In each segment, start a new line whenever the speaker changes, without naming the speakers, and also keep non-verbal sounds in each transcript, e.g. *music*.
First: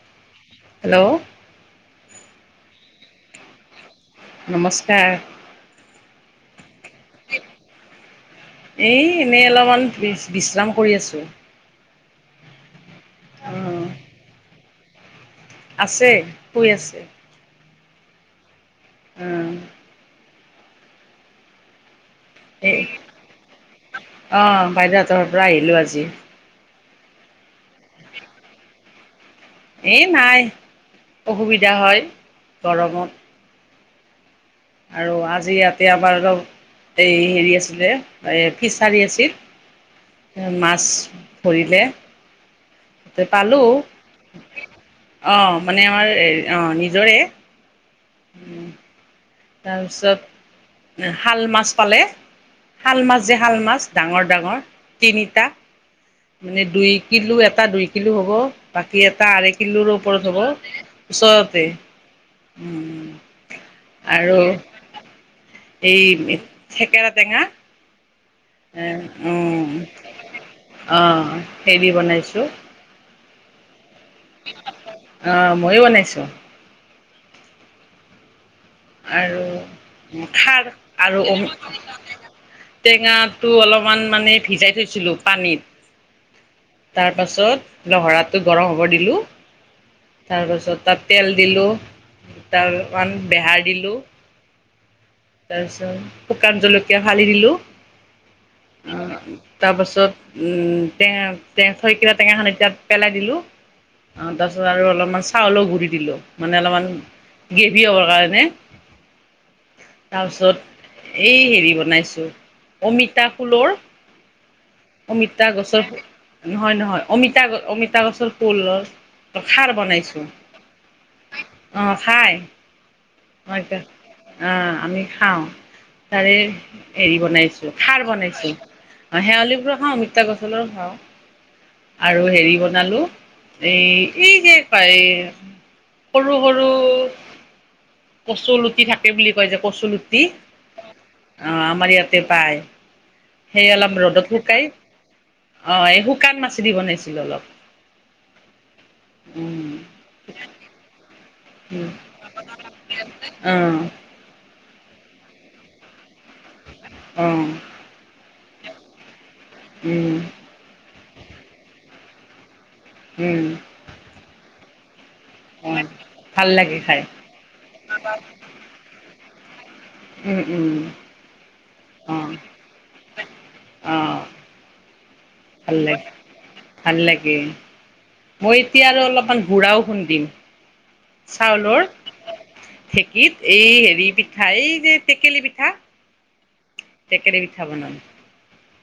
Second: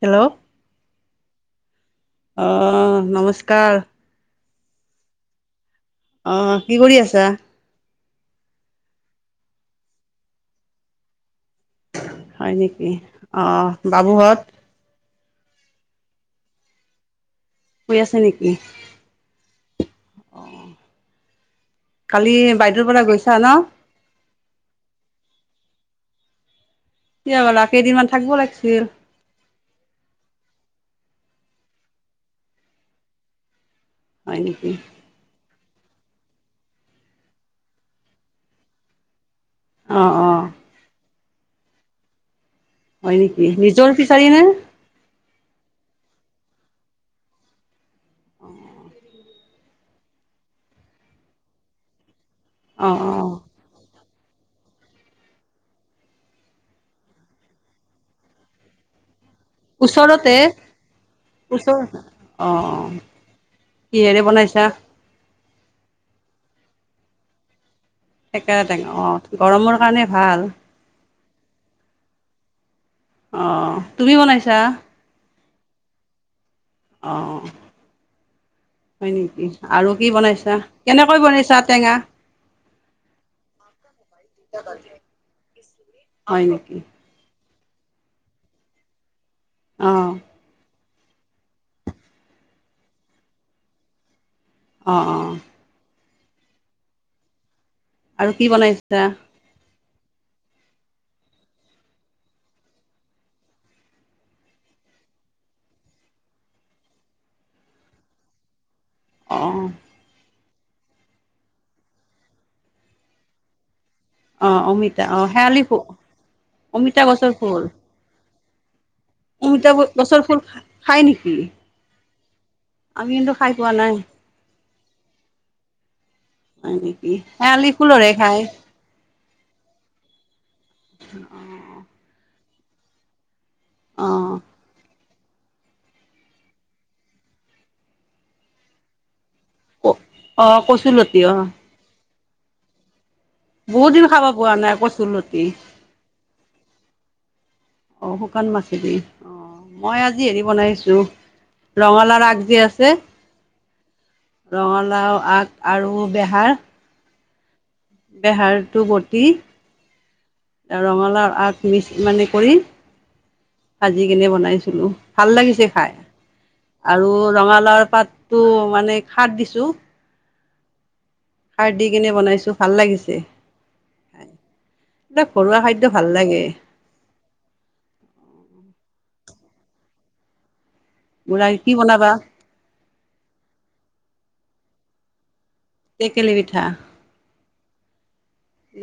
Hello
hello
অ', নমস্কাৰ।
নমস্কাৰ।
অ', কি কৰি আছা?
এই, এনেই অলপমান বিচ, বিশ্ৰাম কৰি আছোঁ।
হয় নেকি? অ',
অঁ
বাবুহঁত?
আছে, শুই আছে।
শুই আছে নেকি?
উম।
অ', কালি বাইদেউৰ পৰা গৈছা ন?
অ', বাইদেউহঁতৰ পৰা আহিলো আজি।
কিয়া গ'লা, কেইদিনমান থাকিব লাগিছিল।
এ নাই, অসুবিধা হয়, গৰমত।
হয় নেকি?
আৰু আজি ইয়াত এয়া আমাৰ অলপ, এই হেৰি আছিলে, এই ফিছাৰী আছিল।
অ' অ'
এইয়া মাছ ধৰিলে।
হয়
তাতে
নেকি?
পালোঁ
নিজৰ ফিচাৰী নে?
অঁ মানে আমাৰ, এই অ' নিজৰে। উম। তাৰপিছত, শাল মাছ পালে।
অ'
শাল মাছ
অ'
যে, শাল মাছ। ডাঙৰ ডাঙৰ, তিনিটা, মানে দুই কিলো এটা দুই কিলো হ'ব, বাকী এটা টা আঢ়ৈকিলোৰ ওপৰত
ওচৰতে
হ'ব, ওচৰতে,
ওচৰ অ' অ'
উম।
কিহেৰে
আৰু
বনাইছা?
এই থেকেৰা টেঙা
থেকেৰা ঠেঙা, অ',
উম
গৰমৰ কাৰণে ভাল।
অঁ হেৰি বনাইছো।
অ', তুমি বনাইছা?
অ', মই বনাইছোঁ।
অ'। হয় নেকি কি
আৰু
বনাইছা?
খাৰ
কেনেকৈ
আৰু অমি
বনাইছা টেঙা
টেঙাটো অলপমান মানে ভিজাই থৈছিলোঁ পানীত,
হয় নেকি?
তাৰ পাছত লহৰাটো গৰম হ'ব দিলোঁ।
অ'
তাৰ পাছত তাত তেল দিলোঁ। তাৰ মান বেহাৰ দিলোঁ।
অ', অ',
তাৰপিছত শুকান জলকীয়া ফালি দিলোঁ।
আৰু কি বনাই ছাঁ?
তত উম টেঙা টেঙ থৈকা টেঙাখন এতিয়া পেলাই দিলোঁ। অ তাৰপিছত আৰু অলপমান চাউলৰ গুৰি দিলোঁ, মানে অলপমান গ্ৰেভি হ'বৰ কাৰণে
অ
তাৰপাছত এই হেৰি বনাইছোঁ। অমিতা ফুলৰ
অ', অ',
অমিতা
শেৱালি ফু
গছৰ নহয়, নহয়।
গছৰ
অমিতা
ফুল
গ অমিতা গছৰ ফুলৰ খাৰ
অমিতা গ গছৰ ফুল খা খায় নেকি?
খায়।
আমি কিন্তু খাই
আমাৰ
পোৱা নাই
ইয়াতে অ আমি খাওঁ। তাৰে
হয় নেকি
হেৰি
শেৱালি
বনাইছোঁ, খাৰ
ফুলৰহে খায়
বনাইছোঁ। শেৱালি ফুলৰ খাওঁ, অমিতা গছৰো খাওঁ আৰু হেৰি বোৰ বনালো। এই সেই
অ',
যে পাই সৰু সৰু কচু লুটি থাকে বুলি কয় যে কচু লুটি
অ', কচুলতি
অ আমাৰ ইয়াত যে পায়। সেই
বহুত
অলপ
দিন খাব
ৰ'দত
পোৱা
শুকাই
নাই কচুৰ লতি।
অ' এই শুকান মাছেদি বনাইছিলো অলপ
অ শুকান মাছেদি, অ
উম।
মই আজি হেৰি বনাইছোঁ
উম,
ৰঙালাওৰ আগ যে আছে,
অ',
ৰঙালাও আগ আৰু বেহাৰ
অ
বেহাৰটো বতি
উম,
ৰঙালা ৰ আগ মিক্স মানে কৰি
উম,
ভাজি কেনে বনাইছোঁ। ছিলোঁ। ভাল লাগিছে
অ'।
খাই
ভাল লাগে খাই
আৰু ৰঙালাওৰ পাতটো মানে সাৰ দিছো
ওম ওম
খাৰ দি কেনে বনাইছো ভাল লাগিছে
অহ
এইবিলাক ঘৰুৱা
ভাল
খাদ্য
লাগে ভাল লাগে মই এতিয়া আৰু অলপমান ঘুঢ়াও খুন্দিম
মোৰ আৰু কি
চাউলৰ
বনাবা
ঢেকীত এই হেৰি পিঠা সেই যে টকেলি পিঠা
তেকেলি পিঠা
টেকেৰে পিঠা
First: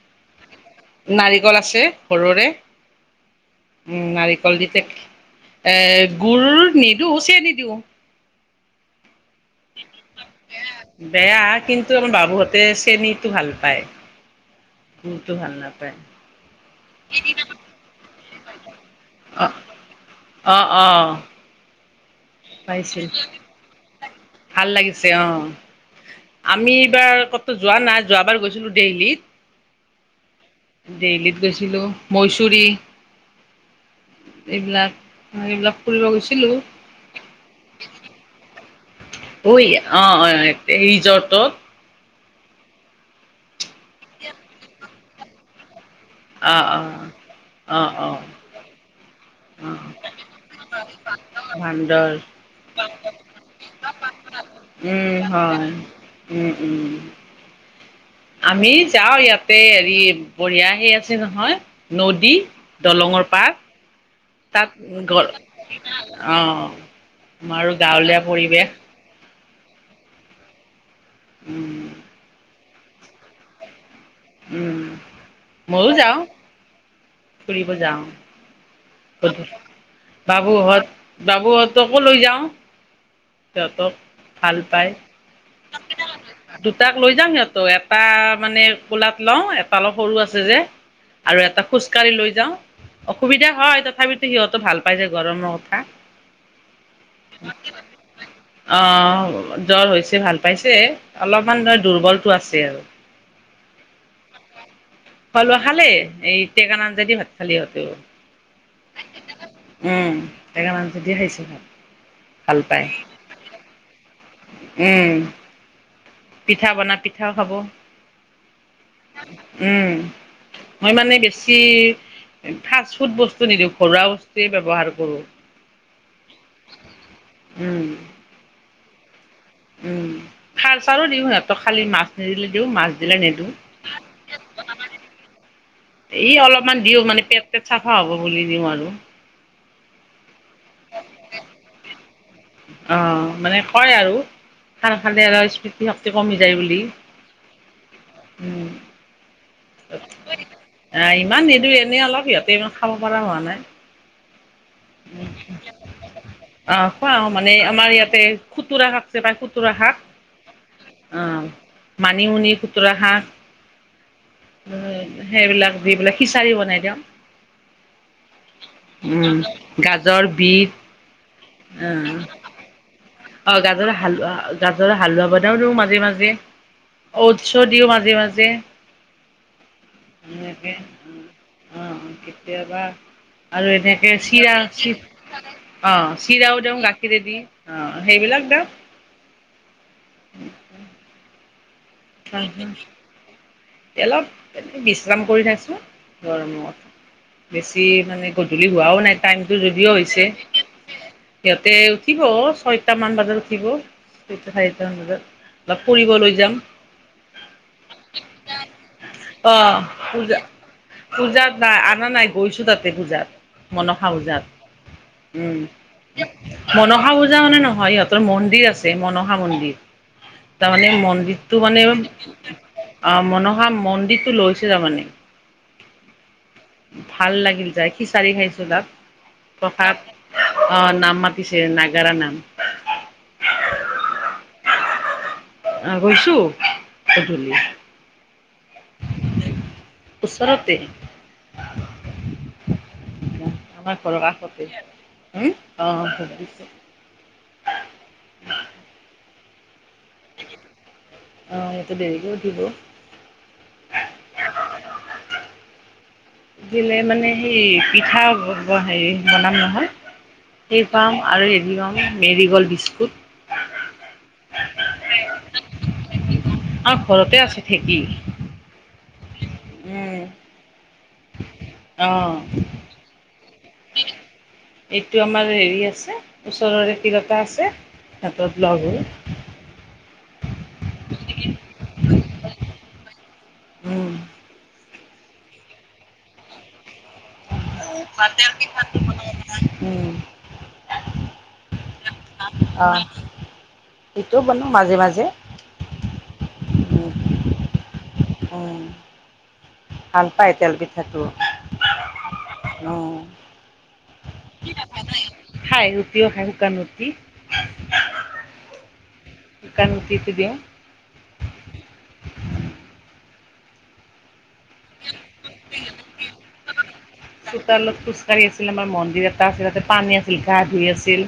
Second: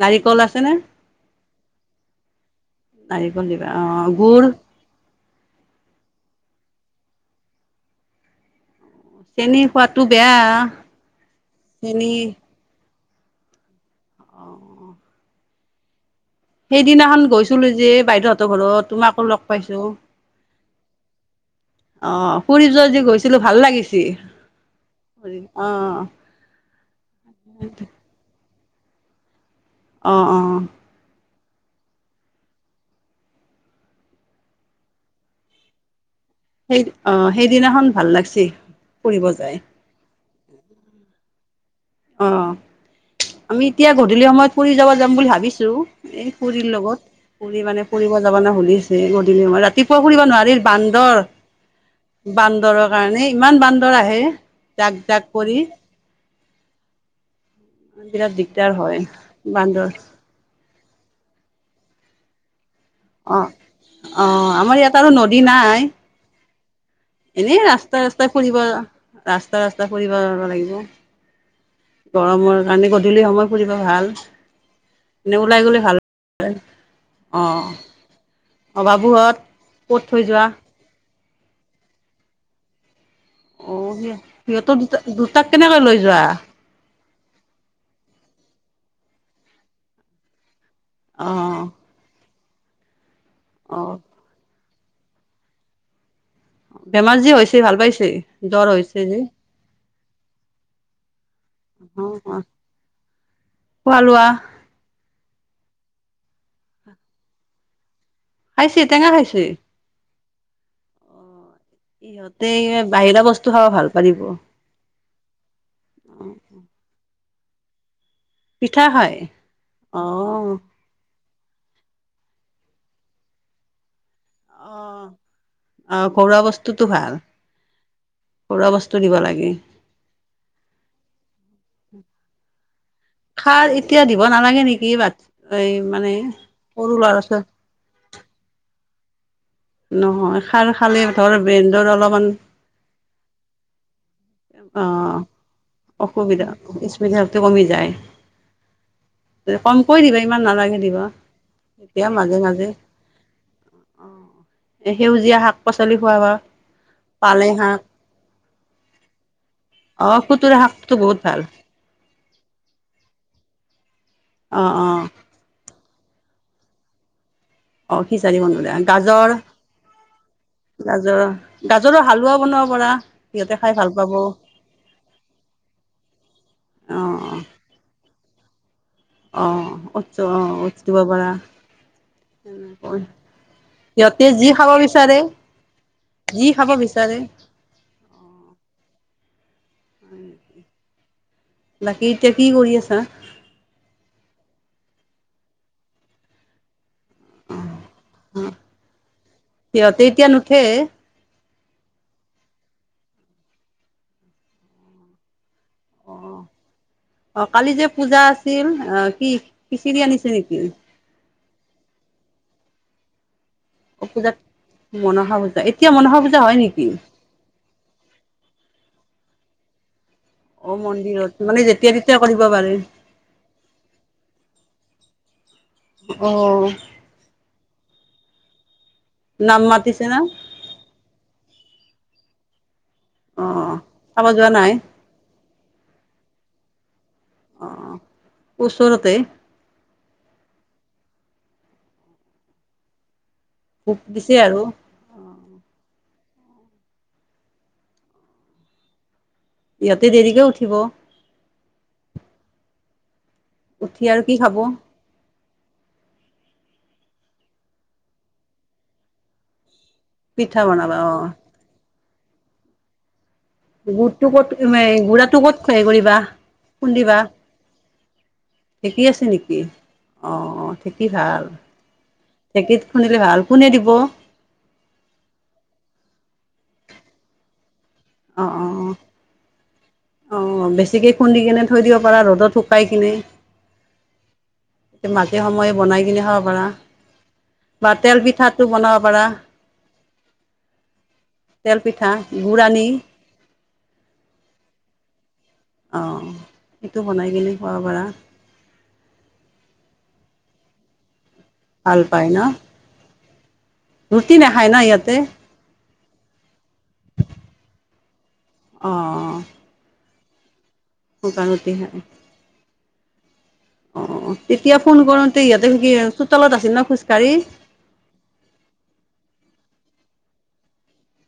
নাৰিকল আছেনে
নাৰিকল আছে ঘৰৰে
নাৰিকল দিবা
উম
অঁ গুড়
নাৰিকল দি এ গুৰ নিদিওঁ চেনি দিওঁ
চেনী খোৱটো বেয়া
বেয়া কিন্তু আমাৰ
চেনী
বাবুহঁতে চেনীটো ভাল পায় গুৰতো ভাল নাপায়
সেইদিনাখন গৈছিলো যে বাইদেউহঁতৰ ঘৰত তোমাকো লগ
অ'
পাইছো
পাইছে ভাল লাগিছে অ
অঁ
আমি এইবাৰ কতো যোৱা নাই যোৱাবাৰ গৈছিলো ডেইলিত
অ অ
ডেইলিত গৈছিলো মৈচুৰী এইবিলাক এইবিলাক ফুৰিব গৈছিলো
সেই অঁ সেইদিনাখন ভাল লাগছি ফুৰিব যায়
ঐ অ অ ৰিজৰ্টটো
অহ আমি এতিয়া গধূলি সময়ত ফুৰি যাব যাম বুলি ভাবিছো এই পুৰীৰ
অ'
লগত
অ'
পুৰি মানে
অ'
ফুৰিব
অ'
যাব নে শুলছে গধূলি
অ'
ৰাতিপুৱা ফুৰিব নোৱাৰি বান্দৰ
ভান্দৰ
বান্দৰৰ কাৰণে ইমান বান্দৰ আহে জাক
উম
জাক কৰি
হয় উম উম
বিৰাট
আমি
দিগদাৰ হয়
যাও ইয়াতে
বান্দৰ
হেৰি বঢ়িয়া হে আছে নহয় নদী দলঙৰ
অ
পাত
অ
তাত
আমাৰ ইয়াত আৰু
ঘৰ
নদী নাই
অ
এনেই ৰাস্তাই ৰাস্তাই ফুৰিব ৰাস্তা ৰাস্তা ফুৰিব যাব লাগিব
উম
গৰমৰ মানে গধূলি সময় ফুৰিব ভাল
উম,
এনে ওলাই গ'লে
মইয়ও
ভাল
যাও, ফুৰিব যাও।
অভাবহত ক'ত থৈ যোৱা?
বাবুহঁতকো লৈ যাও।
অ
সিহঁতক
সি
ভাল
সিহঁতৰ
পাই
দুটা দুটাক কেনেকৈ লৈ যোৱা
দুটাক লৈ যাম সিহঁতক এটা মানে কোলাত লওঁ, এটা অলপ সৰু আছে যে।
অ
আৰু এটা খোজকাঢ়ি লৈ যাওঁ। অসুবিধা হ
অ
তথাপিতো সিহঁতো ভাল পাই যে ঘৰমৰ কথা।
বেমাৰ যে হৈছে ভাল পাইছে জ্বৰ হৈছে যে
অহ, জ্বৰ হৈছে ভাল পাইছে, অলপমান ধৰ
অ
দুৰ্বলটো
অ
আছে আৰু।
খোৱা লোৱা?
খোৱা লোৱা খালে, এই টেকাৰ আঞ্জদি ভাত খালে সিঁহতে।
খাইছি, টেঙা খাইছি।
টেকাৰ আঞ্জদি খাইছে।
ইহঁতে
ভাল পায়
বাহিৰা বস্তু খাব ভাল পাৰিব।
উম পিঠা বনাত পিঠাও খাব।
পিঠা খায়
উম,
অ
মই মানে বেছ কি ফাষ্ট-ফুড বস্তু নিদিওঁ, ঘৰুৱা বস্তু
অ', আহ, ঘৰুৱা বস্তুটো ভাল
উম
ঘৰুৱা বস্তু। দিব লাগে।
উম, খাৰ চাৰো দিওঁ সিহঁতক খালি মাছ নিদিলে দিওঁ, মাছ দিলে নেদিওঁ,
খাৰ এতিয়া দিব নালাগে নেকি বাট মানে
এই, অলপমান
সৰু
দিওঁ
ল'ৰা
মানে
ছোৱালী
পেট-চেট চাফা হব বুলি দিওঁ আৰু।
নহয়। খাৰ খালে ধৰ বেন্দৰ অলপমান *inaudible*
অ', মানে কয় আৰু।
অ
খাৰ খালে আৰু স্মৃতি শক্তি কমি
অসুবিধা
যায় বুলি,
স্মৃতিশক্তি কমি যায়
উম।
কমকৈ দিবা ইমান নালাগে দিবা
আহ ইমান নিদো এনেই
এতিয়া
অলপ
মাজে
সিহঁতে
মাজে
ইমান খাব পৰা হোৱা নাই।
সেউজীয়া শাক পাচলি খোৱাবা
আহ কোৱা মানে
পালেং শাক
আমাৰ ইয়াতে খুতুৰা খাক খুতুৰা শাক,
অ খুতুৰা শাকটো বহুত ভাল
অ' মানিমুনি খুতৰা শাক
অ
উম,
অ
সেইবিলাক দি বোলে, খিচাৰি বনাই দেওঁ।
অ', খিচাৰি বনালে গাজৰ
গাজৰ, বিট
গাজৰ গাজৰৰ
আহ
হালোৱা বনাব পৰা।
অ গাজৰৰ হালোৱা গাজৰৰ হালোৱা বনাও দিও মাজে- মাজে অটছো দিওঁ মাজে মাজ -মাজে।
অ অটছ অ অটছ দিব পাৰা
অ কেতিয়াবা
তেনেকৈ
আৰু এনেকে
সিহঁতে যি
চিৰা
খাব বিচাৰে
অ
যি
চিৰাও
খাব
দিওঁ
বিচাৰে
গাখিৰেদি অ। সেইবিলাক দাম।
আৰু *inaudible* বাকী এতিয়া কি কৰি আছা?
অলপ এনে বিশ্ৰাম কৰি থাইছো গৰমত। বেছি মানে গধূলি হোৱাও নাই টাইমতটো যদিও
সিহঁতে
হৈছে।
এতিয়া নুঠে
সিহঁতে উঠিব ছয়টা মান বাজাত উঠিব ছয়টা চাৰিটা মান বজাত। অলপ ফুৰিব
অ
লৈ যাম
অ কালি যে পূজা আছে ছিল অ কি
অ
খিচিৰি আনিছে
পূজা
নেকি
পূজা নাই আনা নাই গৈছো তাতে পূজাত মনসা পূজাত
মনসা
উম
পূজা এতিয়া মনসা পূজা হয় নেকি?
মনসা পূজা মানে নহয় সিহঁতৰ মন্দিৰ আছে মনসা মন্দিৰ। উ *inaudible*
অ
তাৰমানে
মন্দিৰত
মন্দিৰটো মানে
যেতিয়া তেতিয়া কৰিব পাৰে
অ মনসা মন্দ টো লৈছে টাৰ মানে।
হয়।
ভাল লাগিল যায়। খিচাৰি খাইছো তাত।
নাম মাতিছে না
প্ৰসাদ অ নাম মাতিছে ন নাগাৰা নাম।
আহ চাব যোৱা নাই?
আহ গৈছোঁ গধুলি।
অ ওচৰতে
ওচৰতে।
ভোক
আমাৰ ঘৰৰ
দিছে আৰু
কাষতে হ অ। *inaudible*
ইহঁতে দেৰিকে উঠিব
অহ, ইয়াতে দেৰিকে উঠিব।
উঠি আৰু কি খাব?
দিলে মানে সেই পিঠা ব-ব-হেৰি বনাম নহয়।
পিঠা
সেই
বনাবা অ
পাম আৰু হেৰি পাম। Marie Gold biscuit.
গুড়টো ক'ত এই গুড়টো ক'ত খুৱাই কৰিবা?
আপ ঘৰতে আছে ঢেঁকী।
কি আছে নেকি? অ অ খেতি ভাল।
অ
ঢেঁকীত খুন্দিলে ভাল কোনে দিব
এইটো আমাৰ হেৰি আছে ওচৰৰে তিৰোতা আছে
অ অ
হেতত লগ হয়
অ বেছিকে খুন্দি কিনে থৈ দিব পাৰা ৰ'দত শুকাই কিনে।
উম
মাজে সময়ে বনাই কিনে খাব পাৰা। বা তেল পিঠাতো বনাব পাৰা গুৰ আনি।
এইটোও বনোও মাজে মাজে
অ সেতু
উম
বনাই কিনে খোৱাব পাৰা
উম ভাল পাই তেল পিঠাটো।
ভাল পায় ন
উম।
ৰুটি নাখায় ন ইহতে
কিয় খায় শুকান ৰুটি
অ'।
এতিয়া
শুকান ৰুটি খাই। অ'। এতিয়া ফোন কৰাওতে ইহতে কি চোতালত আছিল ন খোজকাাঢ়ি
চোতালত খোজকাঢ়ি আছিল আমাৰ মন্দিৰ এটা আছিল তাতে পানী আছিল গা ধুই আছিল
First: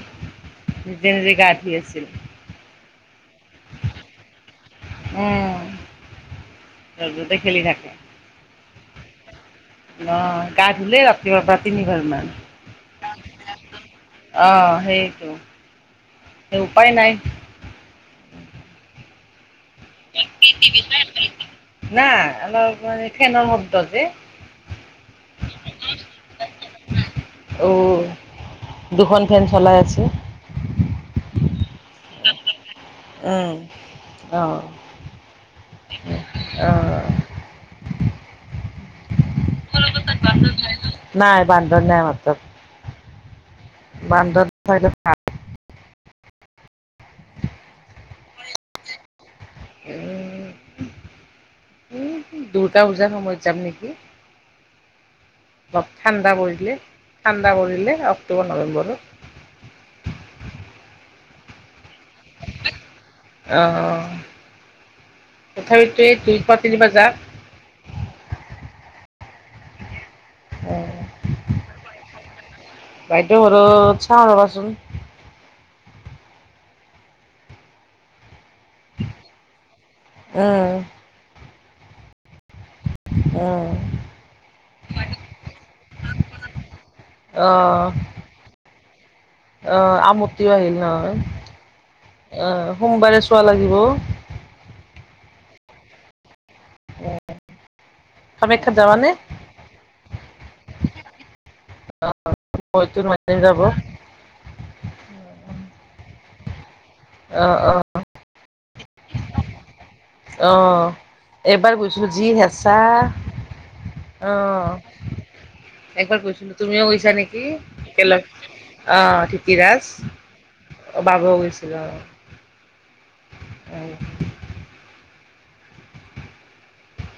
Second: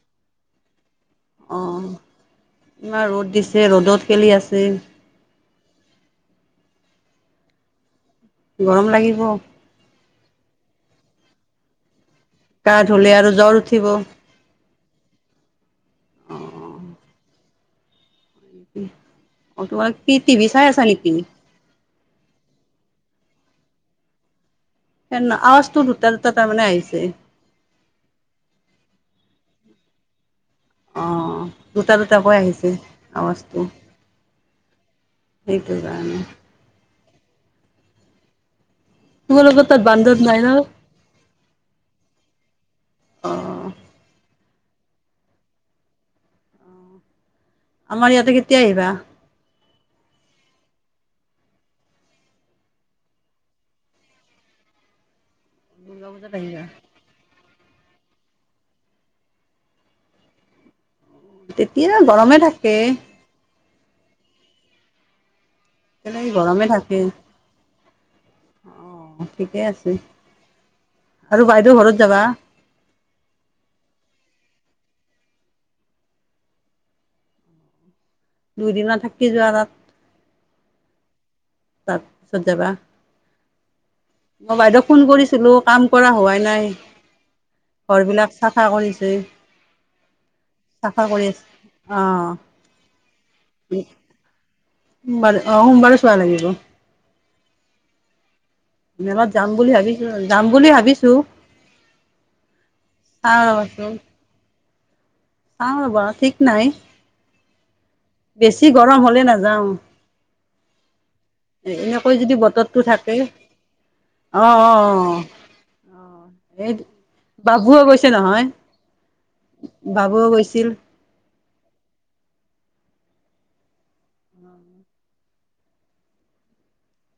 নিজে নিজে গা ধুই
অহ
আছিল।
ইমান ৰ'দ দিছে ৰ'দত খেলি আছে
উম। ৰদতে খেলি থাকে।
গৰম লাগিব।
অ গা ধুলে ৰাতিপুৱাৰ পৰা তিনিবাৰ মান।
গা ধুলে আৰু জ্বৰ উঠিব।
অ' সেইটো উপায় নাই
*inaudible* কি টিভি চাই আছা নেকি
না অলপ মান ফেনৰ শব্দজে
ফেন আৱাজটো দুটা দুটা তাৰমানে আহিচে ছে।
ও দুখন ফেন চলাই আছে।
অ দুটা দুটাকৈ আহিছে।
উম
আৱাজটো
অ'।
সেইটো কাৰণে।
অ'।
তোমালোকৰ তাত বান্দৰ নাই ন?
নাই বান্দৰ নাই আমাৰ তাত,
অহ',
*unintelligible* উ *inaudible*
আমাৰ ইয়াতে কেতিয়া আহিবা।
উম', - উম', দূৰ্গা পূজাৰ সময়ত যাম নেকি? অলপ
দুৰ্গা পূজাত
ঠাণ্ডা
আহিবা।
পৰিলে। ঠাণ্ডা ন কৰিলে অক্টোবৰ নৱেম্বৰত।
তেতিয়া গৰমে থাকে।
অহ ', - অহ ', তথাপিতো এই
তেনেকে
দুই পৰা
গৰমে
তিনি
থাকে।
বজাত।
অ', ঠিকে আছে।
অহ ',
বাইদেউ আৰু ঘৰত যাবা?
বাইদো ঘৰত চাওঁ ৰবাচোন।
দুইদিন থাকি যোৱা তাত।
উম
তাত পিছত যাবা
উম
মই বাইদেউক ফোন কৰিছিলো কাম কৰা হোৱাই নাই।
আহ
ঘৰ বিলাক চাফা কৰিছে
আহ আমতিও আহিল
চাফা
নহয়
কৰি আছ অহ
আহ সোমবাৰে চোৱা লাগিব
', সোমবাৰে অহ ', সোমবাৰে চোৱা লাগিব।
কামাখ্যাত যাবানে
মেলত যাম বুলি ভাবিছো- যাম বুলি ভাবিছো
মইতো নোৱাৰিম
চাও
যাব
ৰবাচোন। চাওঁ ৰবা ঠিক নাই।
অহ ', - অহ ', অহ
বেছি গৰম হ'লে নাযাওঁ।
', এইবাৰ গৈছিলো
এনেকৈ
যি
যদি
হেচা
বতৰটো থাকে অ
অহ
অ
', একবাৰ গৈছিলো।
এই
তুমিও গৈছা নেকি?
বাবুও গৈছে
একেলগ
নহয়
অহ ', ধিতিৰাজ
বাবুও গৈছিল
বাবুও গৈছা। অহ ',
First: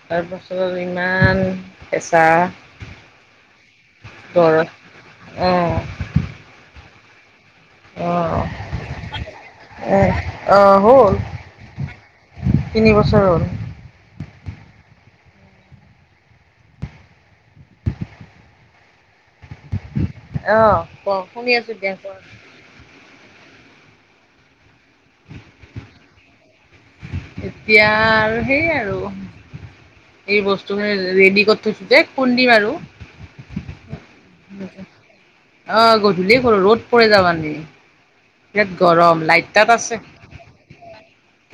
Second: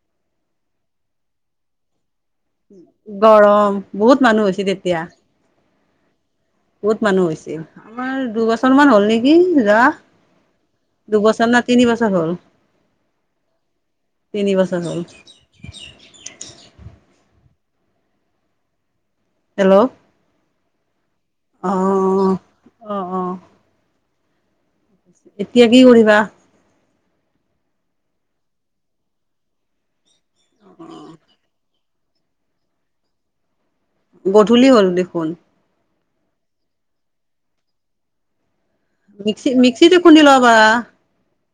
তাৰ পাছত ইমান হেঁচা
গৰম বহুত মানুহ
গৰ
হৈছে তেতিয়া
অ',
বহুত মানুহ হৈছে। আমাৰ
অ',
দুবছৰ মান হ'ল নেকি যাৱা
এ অ', হ'ল
দুবছৰ না তিনি বছৰ হল।
তিনি বছৰ হ'ল
তিনিবছৰ হল। হেল্ল',
অহ ', ক? শুনি
অ
আছো দিয়া কোৱা।
অ অ এতিয়া কি কৰিবা?
এতিয়া আৰু সেই আৰু এই বস্তু মানে ৰেডি *unintelligible* আৰু।
গধূলি হ'ল দেখোন।
-ধূলি হ'ল ৰ'দ পৰিলে *unintelligible* বিৰাট গৰম লাইট
মিক্সি
তাত আছে,
মিক্সিতে খুন্দি ল'ব পাৰা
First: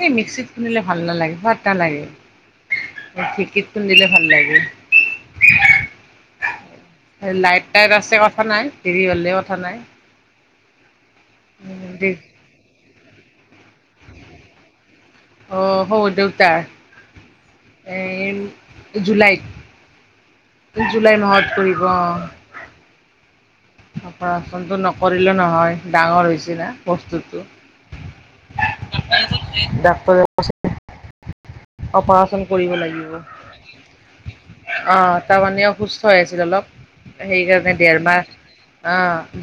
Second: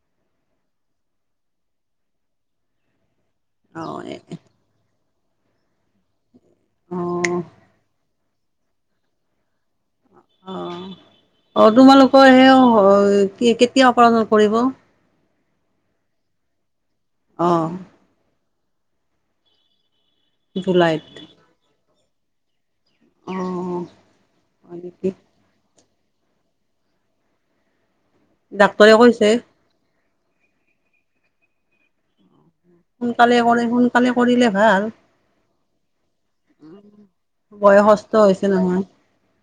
এই মিক্সিত খুন্দিলে ভাল নালাগে নালাগে। ঢেঁকীত খুন্দিলে ভাল
অ
লাগে। লাইট টাইট আছে কথা নাই, দেৰি হ'লে কথা নাই।
অ' অ' তোমালোকৰ সেই কেতিয়া *unintelligible* কৰিব।
অ' শহুৰ
অ
দেউতাৰ এই জুলাইত। জুলাই
জুলাইত
মাহত কৰি ব অ'।
অ হয়
অপাৰেশ্যনটো
নেকি
নকৰিলে নহয়। ডাঙৰ হৈছে না বস্তুটো।
ডাক্তৰে কৈছে
ডাক্তৰে *unintelligible* অপাৰেশ্যন কৰিব লাগিব।
সোনকালে কৰি সোনকালে কৰিলে ভাল
অঁ তাৰমানে অসুস্থ হৈ আছিল অলপ, সেইকাৰণে দেৰ
বয়সস্থ
মাহ,
হৈছে নহয়
অঁ।